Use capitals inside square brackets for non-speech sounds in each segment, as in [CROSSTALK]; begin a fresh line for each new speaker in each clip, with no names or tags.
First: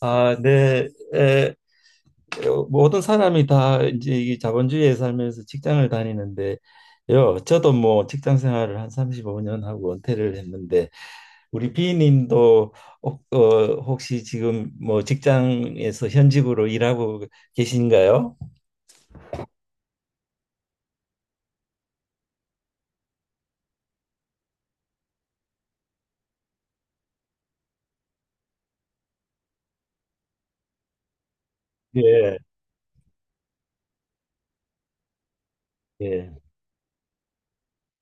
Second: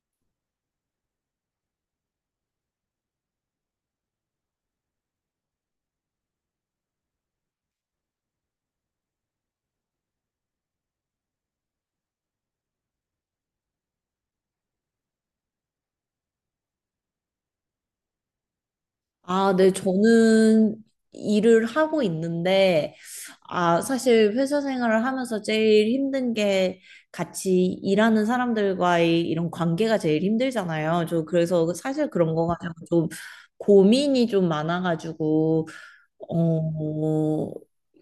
아, 네. 에, 모든 사람이 다 이제 이 자본주의에 살면서 직장을 다니는데요. 저도 뭐 직장 생활을 한 35년 하고 은퇴를 했는데 우리 비님도 혹시 지금 뭐 직장에서 현직으로 일하고 계신가요?
아, 네, 저는 일을 하고 있는데, 사실 회사 생활을 하면서 제일 힘든 게 같이 일하는 사람들과의 이런 관계가 제일 힘들잖아요. 저 그래서 사실 그런
예,
거 가지고 좀 고민이 좀 많아가지고,
예,
어,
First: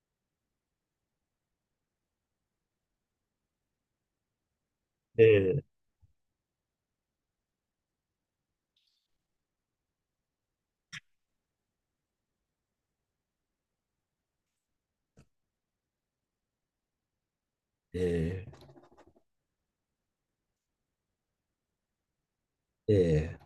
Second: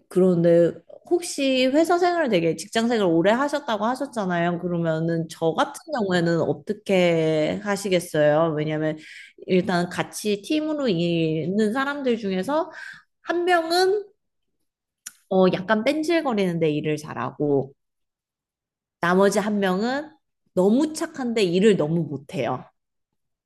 그런데 혹시 회사 생활 되게 직장 생활 오래 하셨다고 하셨잖아요. 그러면은 저
예,
같은 경우에는 어떻게 하시겠어요? 왜냐면 일단 같이 팀으로 있는 사람들 중에서 한 명은 약간 뺀질거리는데 일을 잘하고
예,
나머지 한 명은 너무 착한데 일을 너무 못해요.
예.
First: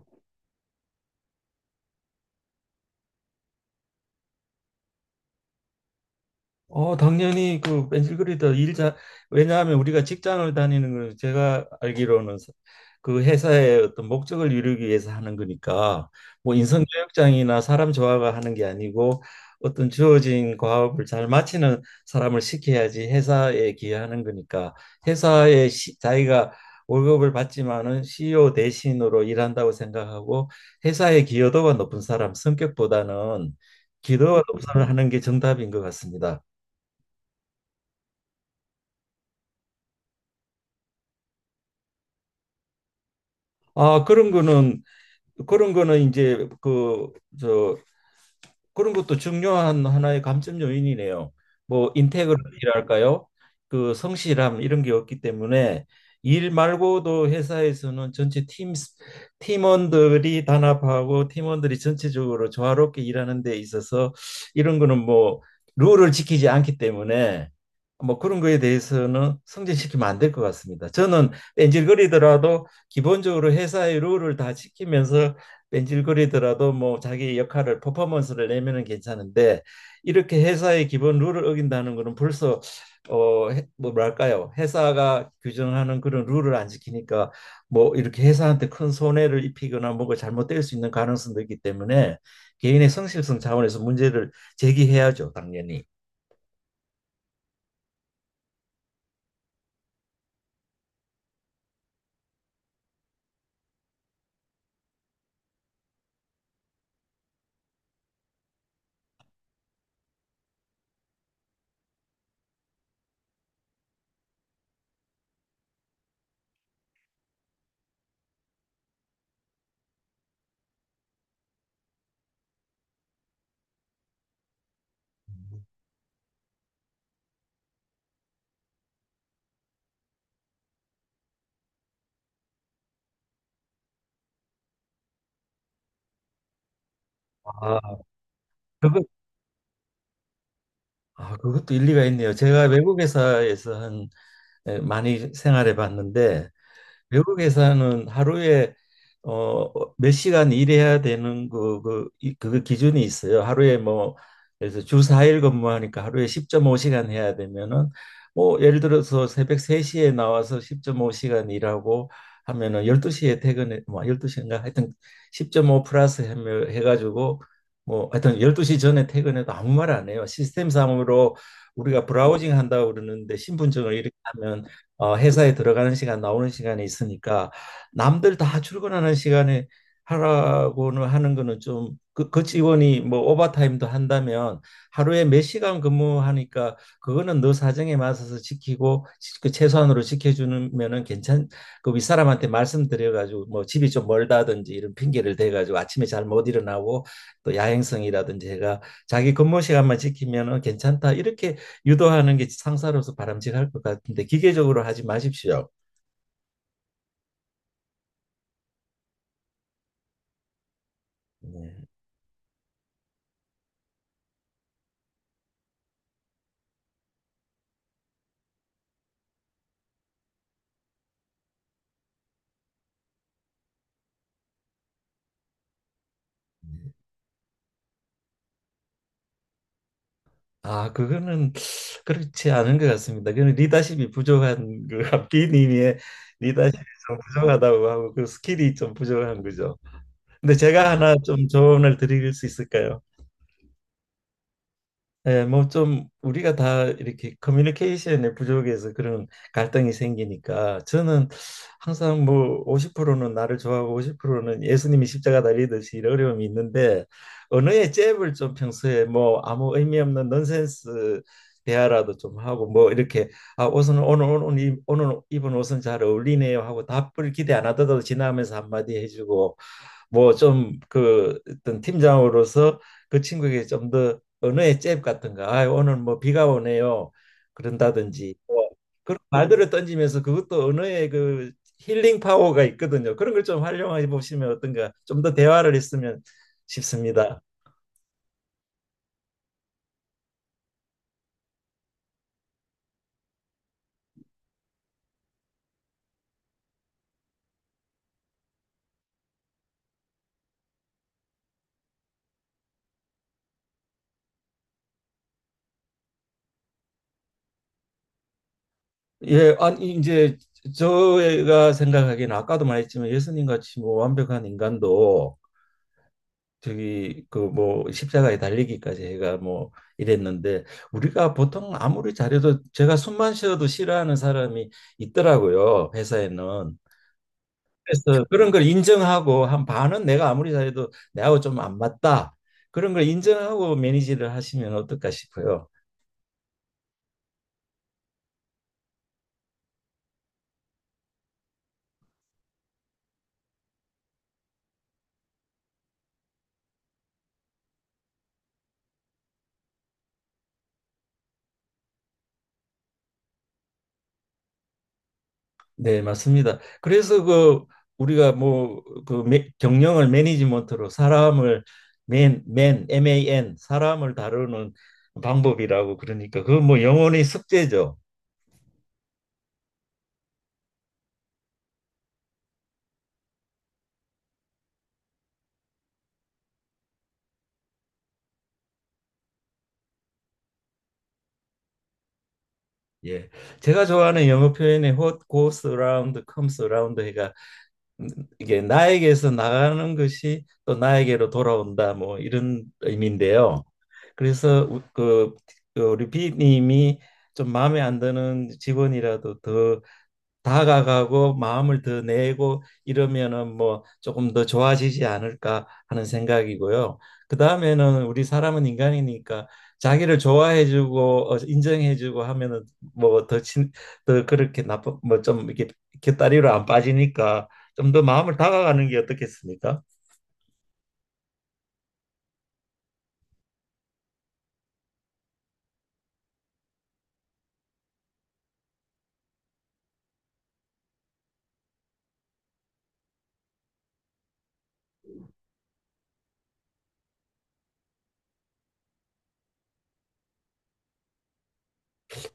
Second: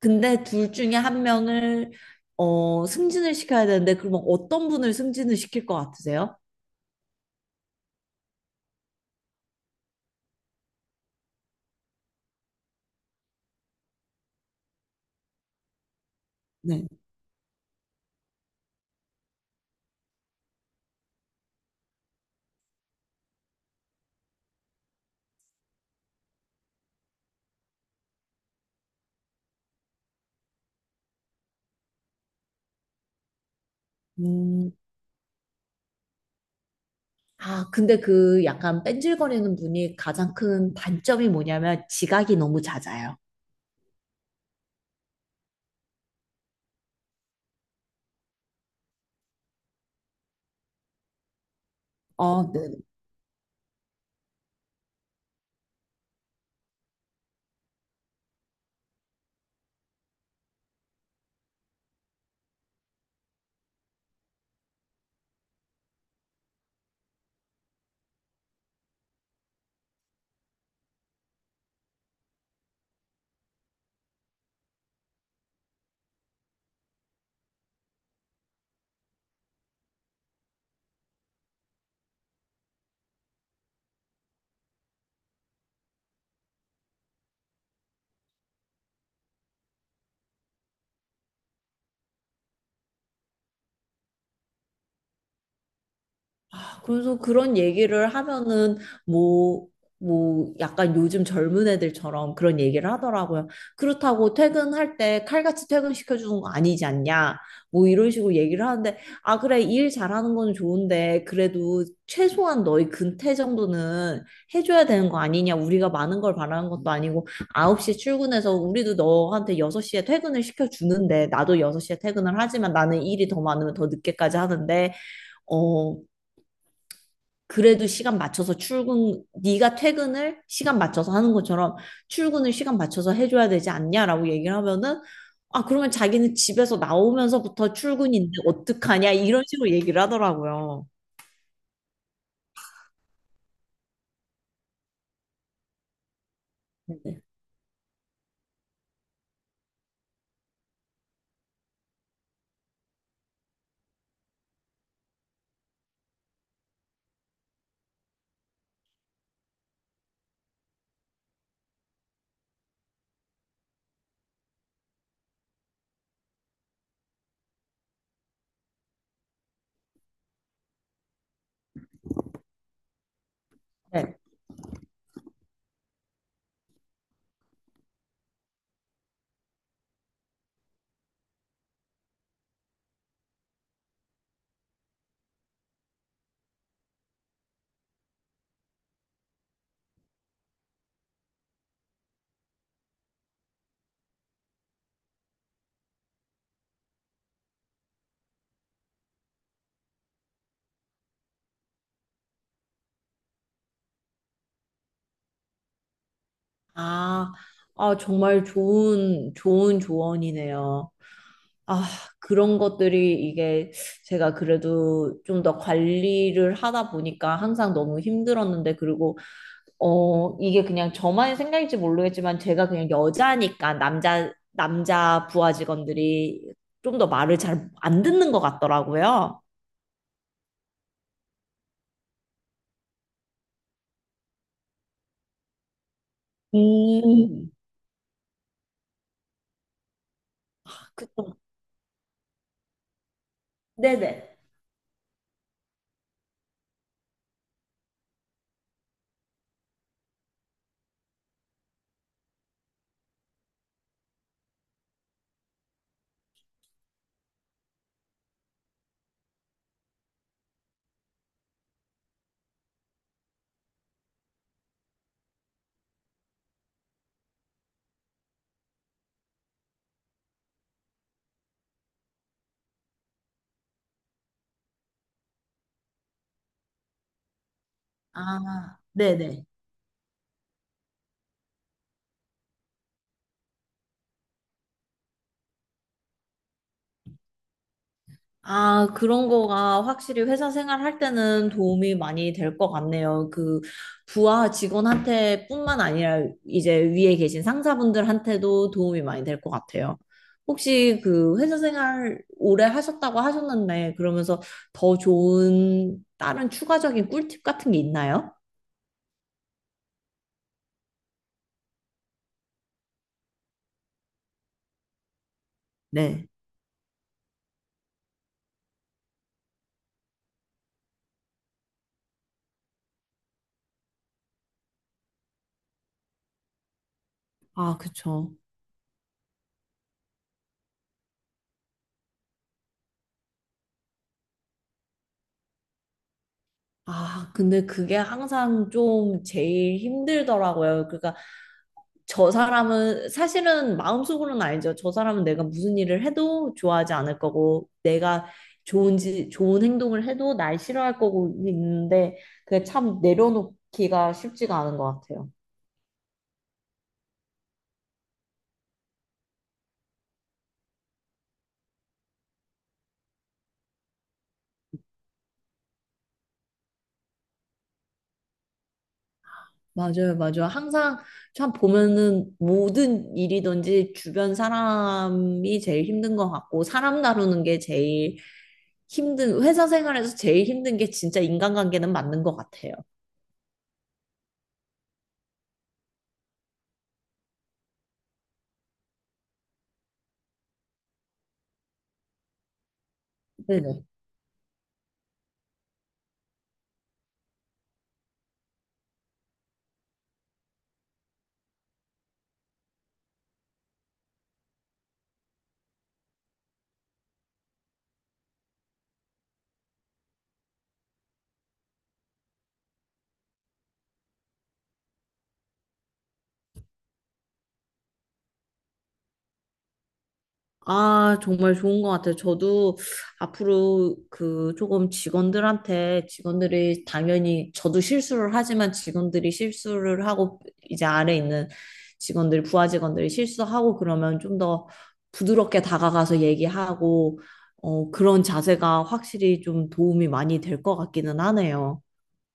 근데 둘 중에 한 명을 승진을 시켜야 되는데 그러면 어떤 분을 승진을 시킬 것 같으세요?
당연히 그 벤질그리더 일자 왜냐하면 우리가 직장을 다니는 건 제가 알기로는 그 회사의 어떤 목적을 이루기 위해서 하는 거니까 뭐 인성
네.
교육장이나 사람 조화가 하는 게 아니고 어떤 주어진 과업을 잘 마치는 사람을 시켜야지 회사에 기여하는 거니까 회사에 자기가 월급을 받지만은 CEO 대신으로 일한다고 생각하고 회사의 기여도가 높은 사람 성격보다는 기여도가 높은
음,
사람을 하는 게 정답인 것 같습니다.
근데 그 약간 뺀질거리는 분이 가장 큰 단점이 뭐냐면 지각이 너무 잦아요.
아, 그런 거는 이제 저, 그런 것도 중요한 하나의 감점 요인이네요. 뭐
아, 네.
인테그리티랄까요? 그 성실함 이런 게 없기 때문에 일 말고도 회사에서는 전체 팀 팀원들이 단합하고 팀원들이 전체적으로 조화롭게 일하는 데 있어서 이런 거는 뭐 룰을 지키지 않기 때문에 뭐 그런 거에 대해서는 승진시키면 안 될 것 같습니다. 저는 뺀질거리더라도 기본적으로 회사의 룰을 다 지키면서 뺀질거리더라도 뭐 자기 역할을 퍼포먼스를 내면은 괜찮은데 이렇게 회사의 기본 룰을 어긴다는 거는 벌써 어뭐 뭐랄까요? 회사가 규정하는 그런 룰을 안 지키니까 뭐 이렇게 회사한테 큰 손해를 입히거나 뭐가 잘못될 수 있는 가능성도 있기 때문에 개인의 성실성 차원에서 문제를 제기해야죠, 당연히.
그래서 그런 얘기를 하면은 뭐, 뭐 약간 요즘 젊은 애들처럼 그런 얘기를 하더라고요. 그렇다고 퇴근할 때 칼같이 퇴근시켜 주는 거 아니지 않냐? 뭐 이런 식으로 얘기를 하는데, 아, 그래, 일 잘하는 건 좋은데 그래도 최소한 너희 근태 정도는 해줘야 되는 거 아니냐? 우리가 많은 걸 바라는 것도 아니고 9시 출근해서 우리도 너한테 6시에 퇴근을 시켜 주는데 나도 6시에 퇴근을 하지만 나는 일이 더 많으면 더 늦게까지 하는데, 어 그래도 시간 맞춰서 출근, 네가 퇴근을 시간 맞춰서 하는 것처럼 출근을 시간 맞춰서 해줘야 되지 않냐라고 얘기를 하면은, 아, 그러면 자기는 집에서 나오면서부터
아
출근인데
그거
어떡하냐 이런 식으로 얘기를 하더라고요.
아, 그것도 일리가 있네요. 제가 외국 회사에서 한 많이 생활해 봤는데 외국에서는 하루에 어, 몇 시간 일해야 되는 그 기준이 있어요. 하루에 뭐, 그래서 주 4일 근무하니까 하루에 10.5시간 해야 되면은, 뭐, 예를 들어서 새벽 3시에 나와서 10.5시간 일하고 하면은 12시에 퇴근해, 뭐, 12시인가? 하여튼 10.5 플러스 해가지고, 뭐, 하여튼 12시 전에 퇴근해도 아무 말 안 해요. 시스템상으로 우리가 브라우징 한다고 그러는데 신분증을 이렇게
네.
하면 회사에 들어가는 시간 나오는 시간이 있으니까 남들 다 출근하는 시간에 하라고는 하는 거는 좀 그 직원이 뭐 오버타임도 한다면 하루에 몇 시간 근무하니까 그거는 너 사정에 맞춰서 지키고 그 최소한으로 지켜주면은 괜찮 그 윗사람한테 말씀드려 가지고 뭐 집이 좀 멀다든지 이런 핑계를 대 가지고 아침에 잘 못 일어나고 또 야행성이라든지 해가 자기 근무 시간만 지키면은 괜찮다 이렇게 유도하는 게 상사로서 바람직할 것 같은데 기계적으로 하지 마십시오.
아, 아, 정말 좋은 조언이네요.
네.
아, 그런 것들이 이게 제가 그래도 좀 더 관리를 하다 보니까 항상 너무 힘들었는데, 그리고 이게 그냥 저만의 생각일지 모르겠지만 제가 그냥 여자니까 남자 부하 직원들이 좀 더 말을 잘 안 듣는 것 같더라고요.
아, 그거는 그렇지 않은 것 같습니다. 그는 리더십이 부족한 그 B님의 리더십이 좀
음,
부족하다고 하고 그 스킬이 좀 부족한 거죠. 근데 제가 하나
그쵸.
좀 조언을 드릴 수 있을까요?
네네.
예, 뭐좀 우리가 다 이렇게 커뮤니케이션의 부족에서 그런 갈등이 생기니까 저는 항상 뭐 50%는 나를 좋아하고 50%는 예수님이 십자가 달리듯이 이런 어려움이 있는데 언어의 잽을 좀 평소에 뭐 아무 의미 없는 넌센스 대화라도 좀 하고 뭐 이렇게 아, 옷은 오늘 오늘 이- 오늘 입은 옷은 잘 어울리네요 하고 답을 기대 안 하더라도 지나면서 한마디 해주고 뭐 좀 그 어떤 팀장으로서 그 친구에게 좀 더 언어의 잽 같은 거, 아, 오늘 뭐 비가 오네요. 그런다든지 뭐
아,
그런
네네.
말들을 던지면서 그것도 언어의 그 힐링 파워가 있거든요. 그런 걸 좀 활용해 보시면 어떤가, 좀 더 대화를 했으면 싶습니다.
아, 그런 거가 확실히 회사 생활할 때는 도움이 많이 될 것 같네요. 그 부하 직원한테뿐만 아니라 이제 위에 계신 상사분들한테도 도움이 많이 될 것 같아요. 혹시 그 회사 생활 오래 하셨다고 하셨는데 그러면서 더 좋은 다른 추가적인 꿀팁 같은 게 있나요?
예, 아니 이제 저희가 생각하기에는 아까도 말했지만 예수님 같이 뭐 완벽한 인간도
네.
저기 그 뭐 십자가에 달리기까지 해가 뭐 이랬는데 우리가 보통 아무리 잘해도 제가 숨만 쉬어도 싫어하는 사람이 있더라고요, 회사에는.
아,
그래서
그쵸.
그런 걸 인정하고 한 반은 내가 아무리 잘해도 내하고 좀 안 맞다 그런 걸 인정하고 매니지를 하시면 어떨까 싶어요.
아, 근데 그게 항상 좀 제일 힘들더라고요. 그러니까 저 사람은 사실은 마음속으로는 알죠. 저 사람은 내가 무슨 일을 해도 좋아하지 않을 거고 내가 좋은지 좋은 행동을 해도 날 싫어할 거고 있는데 그게 참 내려놓기가 쉽지가 않은 것 같아요.
네, 맞습니다. 그래서 그 우리가 뭐 그 경영을 매니지먼트로 사람을 MAN 사람을 다루는 방법이라고 그러니까 그 뭐 영혼의 숙제죠.
맞아요, 맞아요. 항상 참 보면은 모든 일이든지 주변 사람이 제일 힘든 것 같고 사람 다루는 게 제일 힘든 회사 생활에서 제일 힘든 게 진짜 인간관계는 맞는 것 같아요.
예. 제가 좋아하는 영어 표현의 what goes around comes around 해가 음, 이게 나에게서 나가는 것이 또 나에게로 돌아온다 뭐 이런 의미인데요.
네네.
그래서 그 우리 비님이 좀 마음에 안 드는 직원이라도 더 다가가고 마음을 더 내고 이러면은 뭐 조금 더 좋아지지 않을까 하는 생각이고요. 그다음에는 우리 사람은 인간이니까 자기를 좋아해주고 인정해주고 하면은 뭐더친더 그렇게 나쁜 뭐 좀 이렇게 곁다리로 안 빠지니까 좀 더 마음을 다가가는 게 어떻겠습니까?
아, 정말 좋은 것 같아요. 저도 앞으로 그 조금 직원들한테 직원들이 당연히 저도 실수를 하지만 직원들이 실수를 하고 이제 아래 있는 직원들, 부하 직원들이 실수하고 그러면 좀 더 부드럽게 다가가서 얘기하고 그런 자세가 확실히 좀 도움이 많이 될 것 같기는 하네요.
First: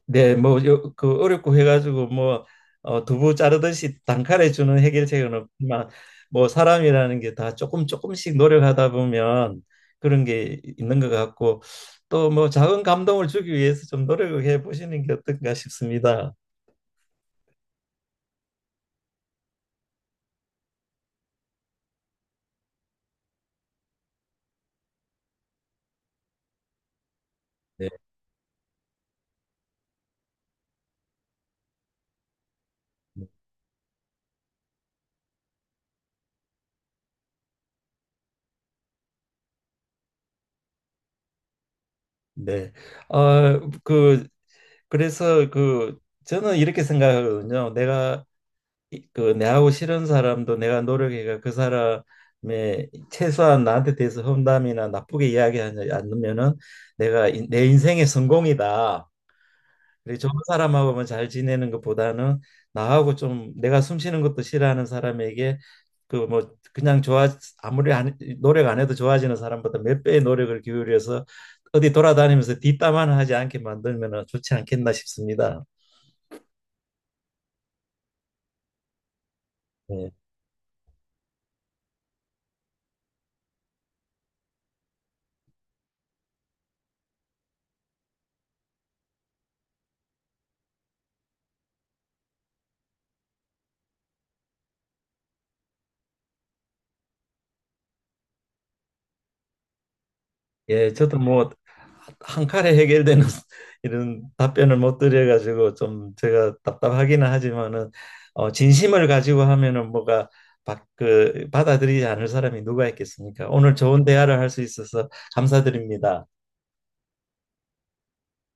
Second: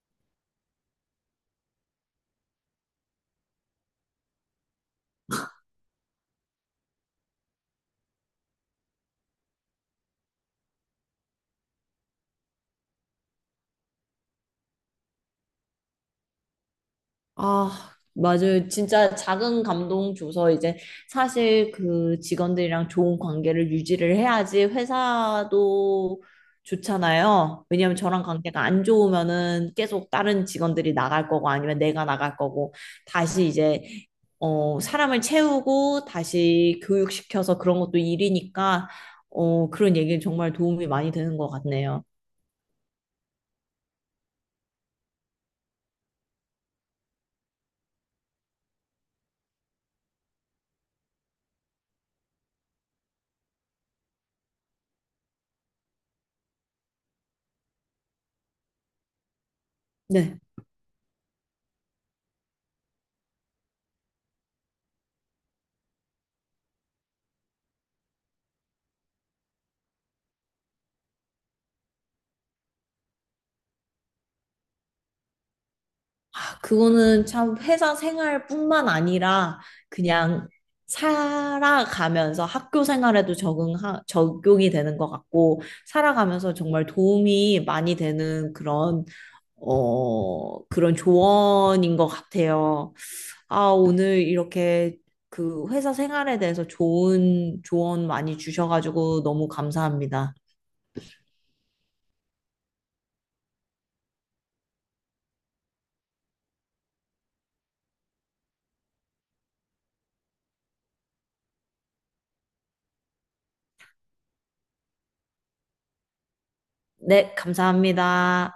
네, 뭐, 어렵고 해가지고, 뭐, 두부 자르듯이 단칼에 주는 해결책은 없지만, 뭐, 사람이라는 게 다 조금 조금씩 노력하다 보면 그런 게 있는 것 같고, 또 뭐, 작은 감동을 주기 위해서 좀 노력을 해 보시는 게 어떤가 싶습니다.
아, 맞아요. 진짜 작은 감동 줘서 이제 사실 그 직원들이랑 좋은 관계를 유지를 해야지 회사도 좋잖아요. 왜냐하면 저랑 관계가 안 좋으면은 계속 다른 직원들이 나갈 거고 아니면 내가 나갈 거고 다시 이제 사람을 채우고 다시 교육시켜서 그런 것도 일이니까 그런 얘기는 정말 도움이 많이 되는 것 같네요.
네. 어, 그, 그래서 그, 저는 이렇게 생각하거든요. 내가 그 내하고 싫은 사람도 내가 노력해가 그 사람의 최소한 나한테 대해서 험담이나 나쁘게 이야기하지 않으면은 내가 내 인생의 성공이다. 그리고 좋은
네.
사람하고만 잘 지내는 것보다는 나하고 좀 내가 숨 쉬는 것도 싫어하는 사람에게 그 뭐 그냥 좋아 아무리 안, 노력 안 해도 좋아지는 사람보다 몇 배의 노력을 기울여서 어디 돌아다니면서 뒷담화는 하지 않게 만들면은 좋지 않겠나 싶습니다.
아, 그거는 참 회사 생활뿐만 아니라
네.
그냥 살아가면서 학교 생활에도 적용이 되는 것 같고, 살아가면서 정말 도움이 많이 되는 그런, 그런 조언인 것 같아요. 아, 오늘 이렇게 그 회사 생활에 대해서 좋은 조언 많이 주셔가지고 너무 감사합니다.
예, 저도 뭐 한 칼에 해결되는 [LAUGHS] 이런 답변을 못 드려가지고 좀 제가 답답하기는 하지만은 진심을 가지고 하면은 뭐가 받아들이지 않을 사람이 누가 있겠습니까? 오늘 좋은 대화를 할 수 있어서 감사드립니다.
네, 감사합니다.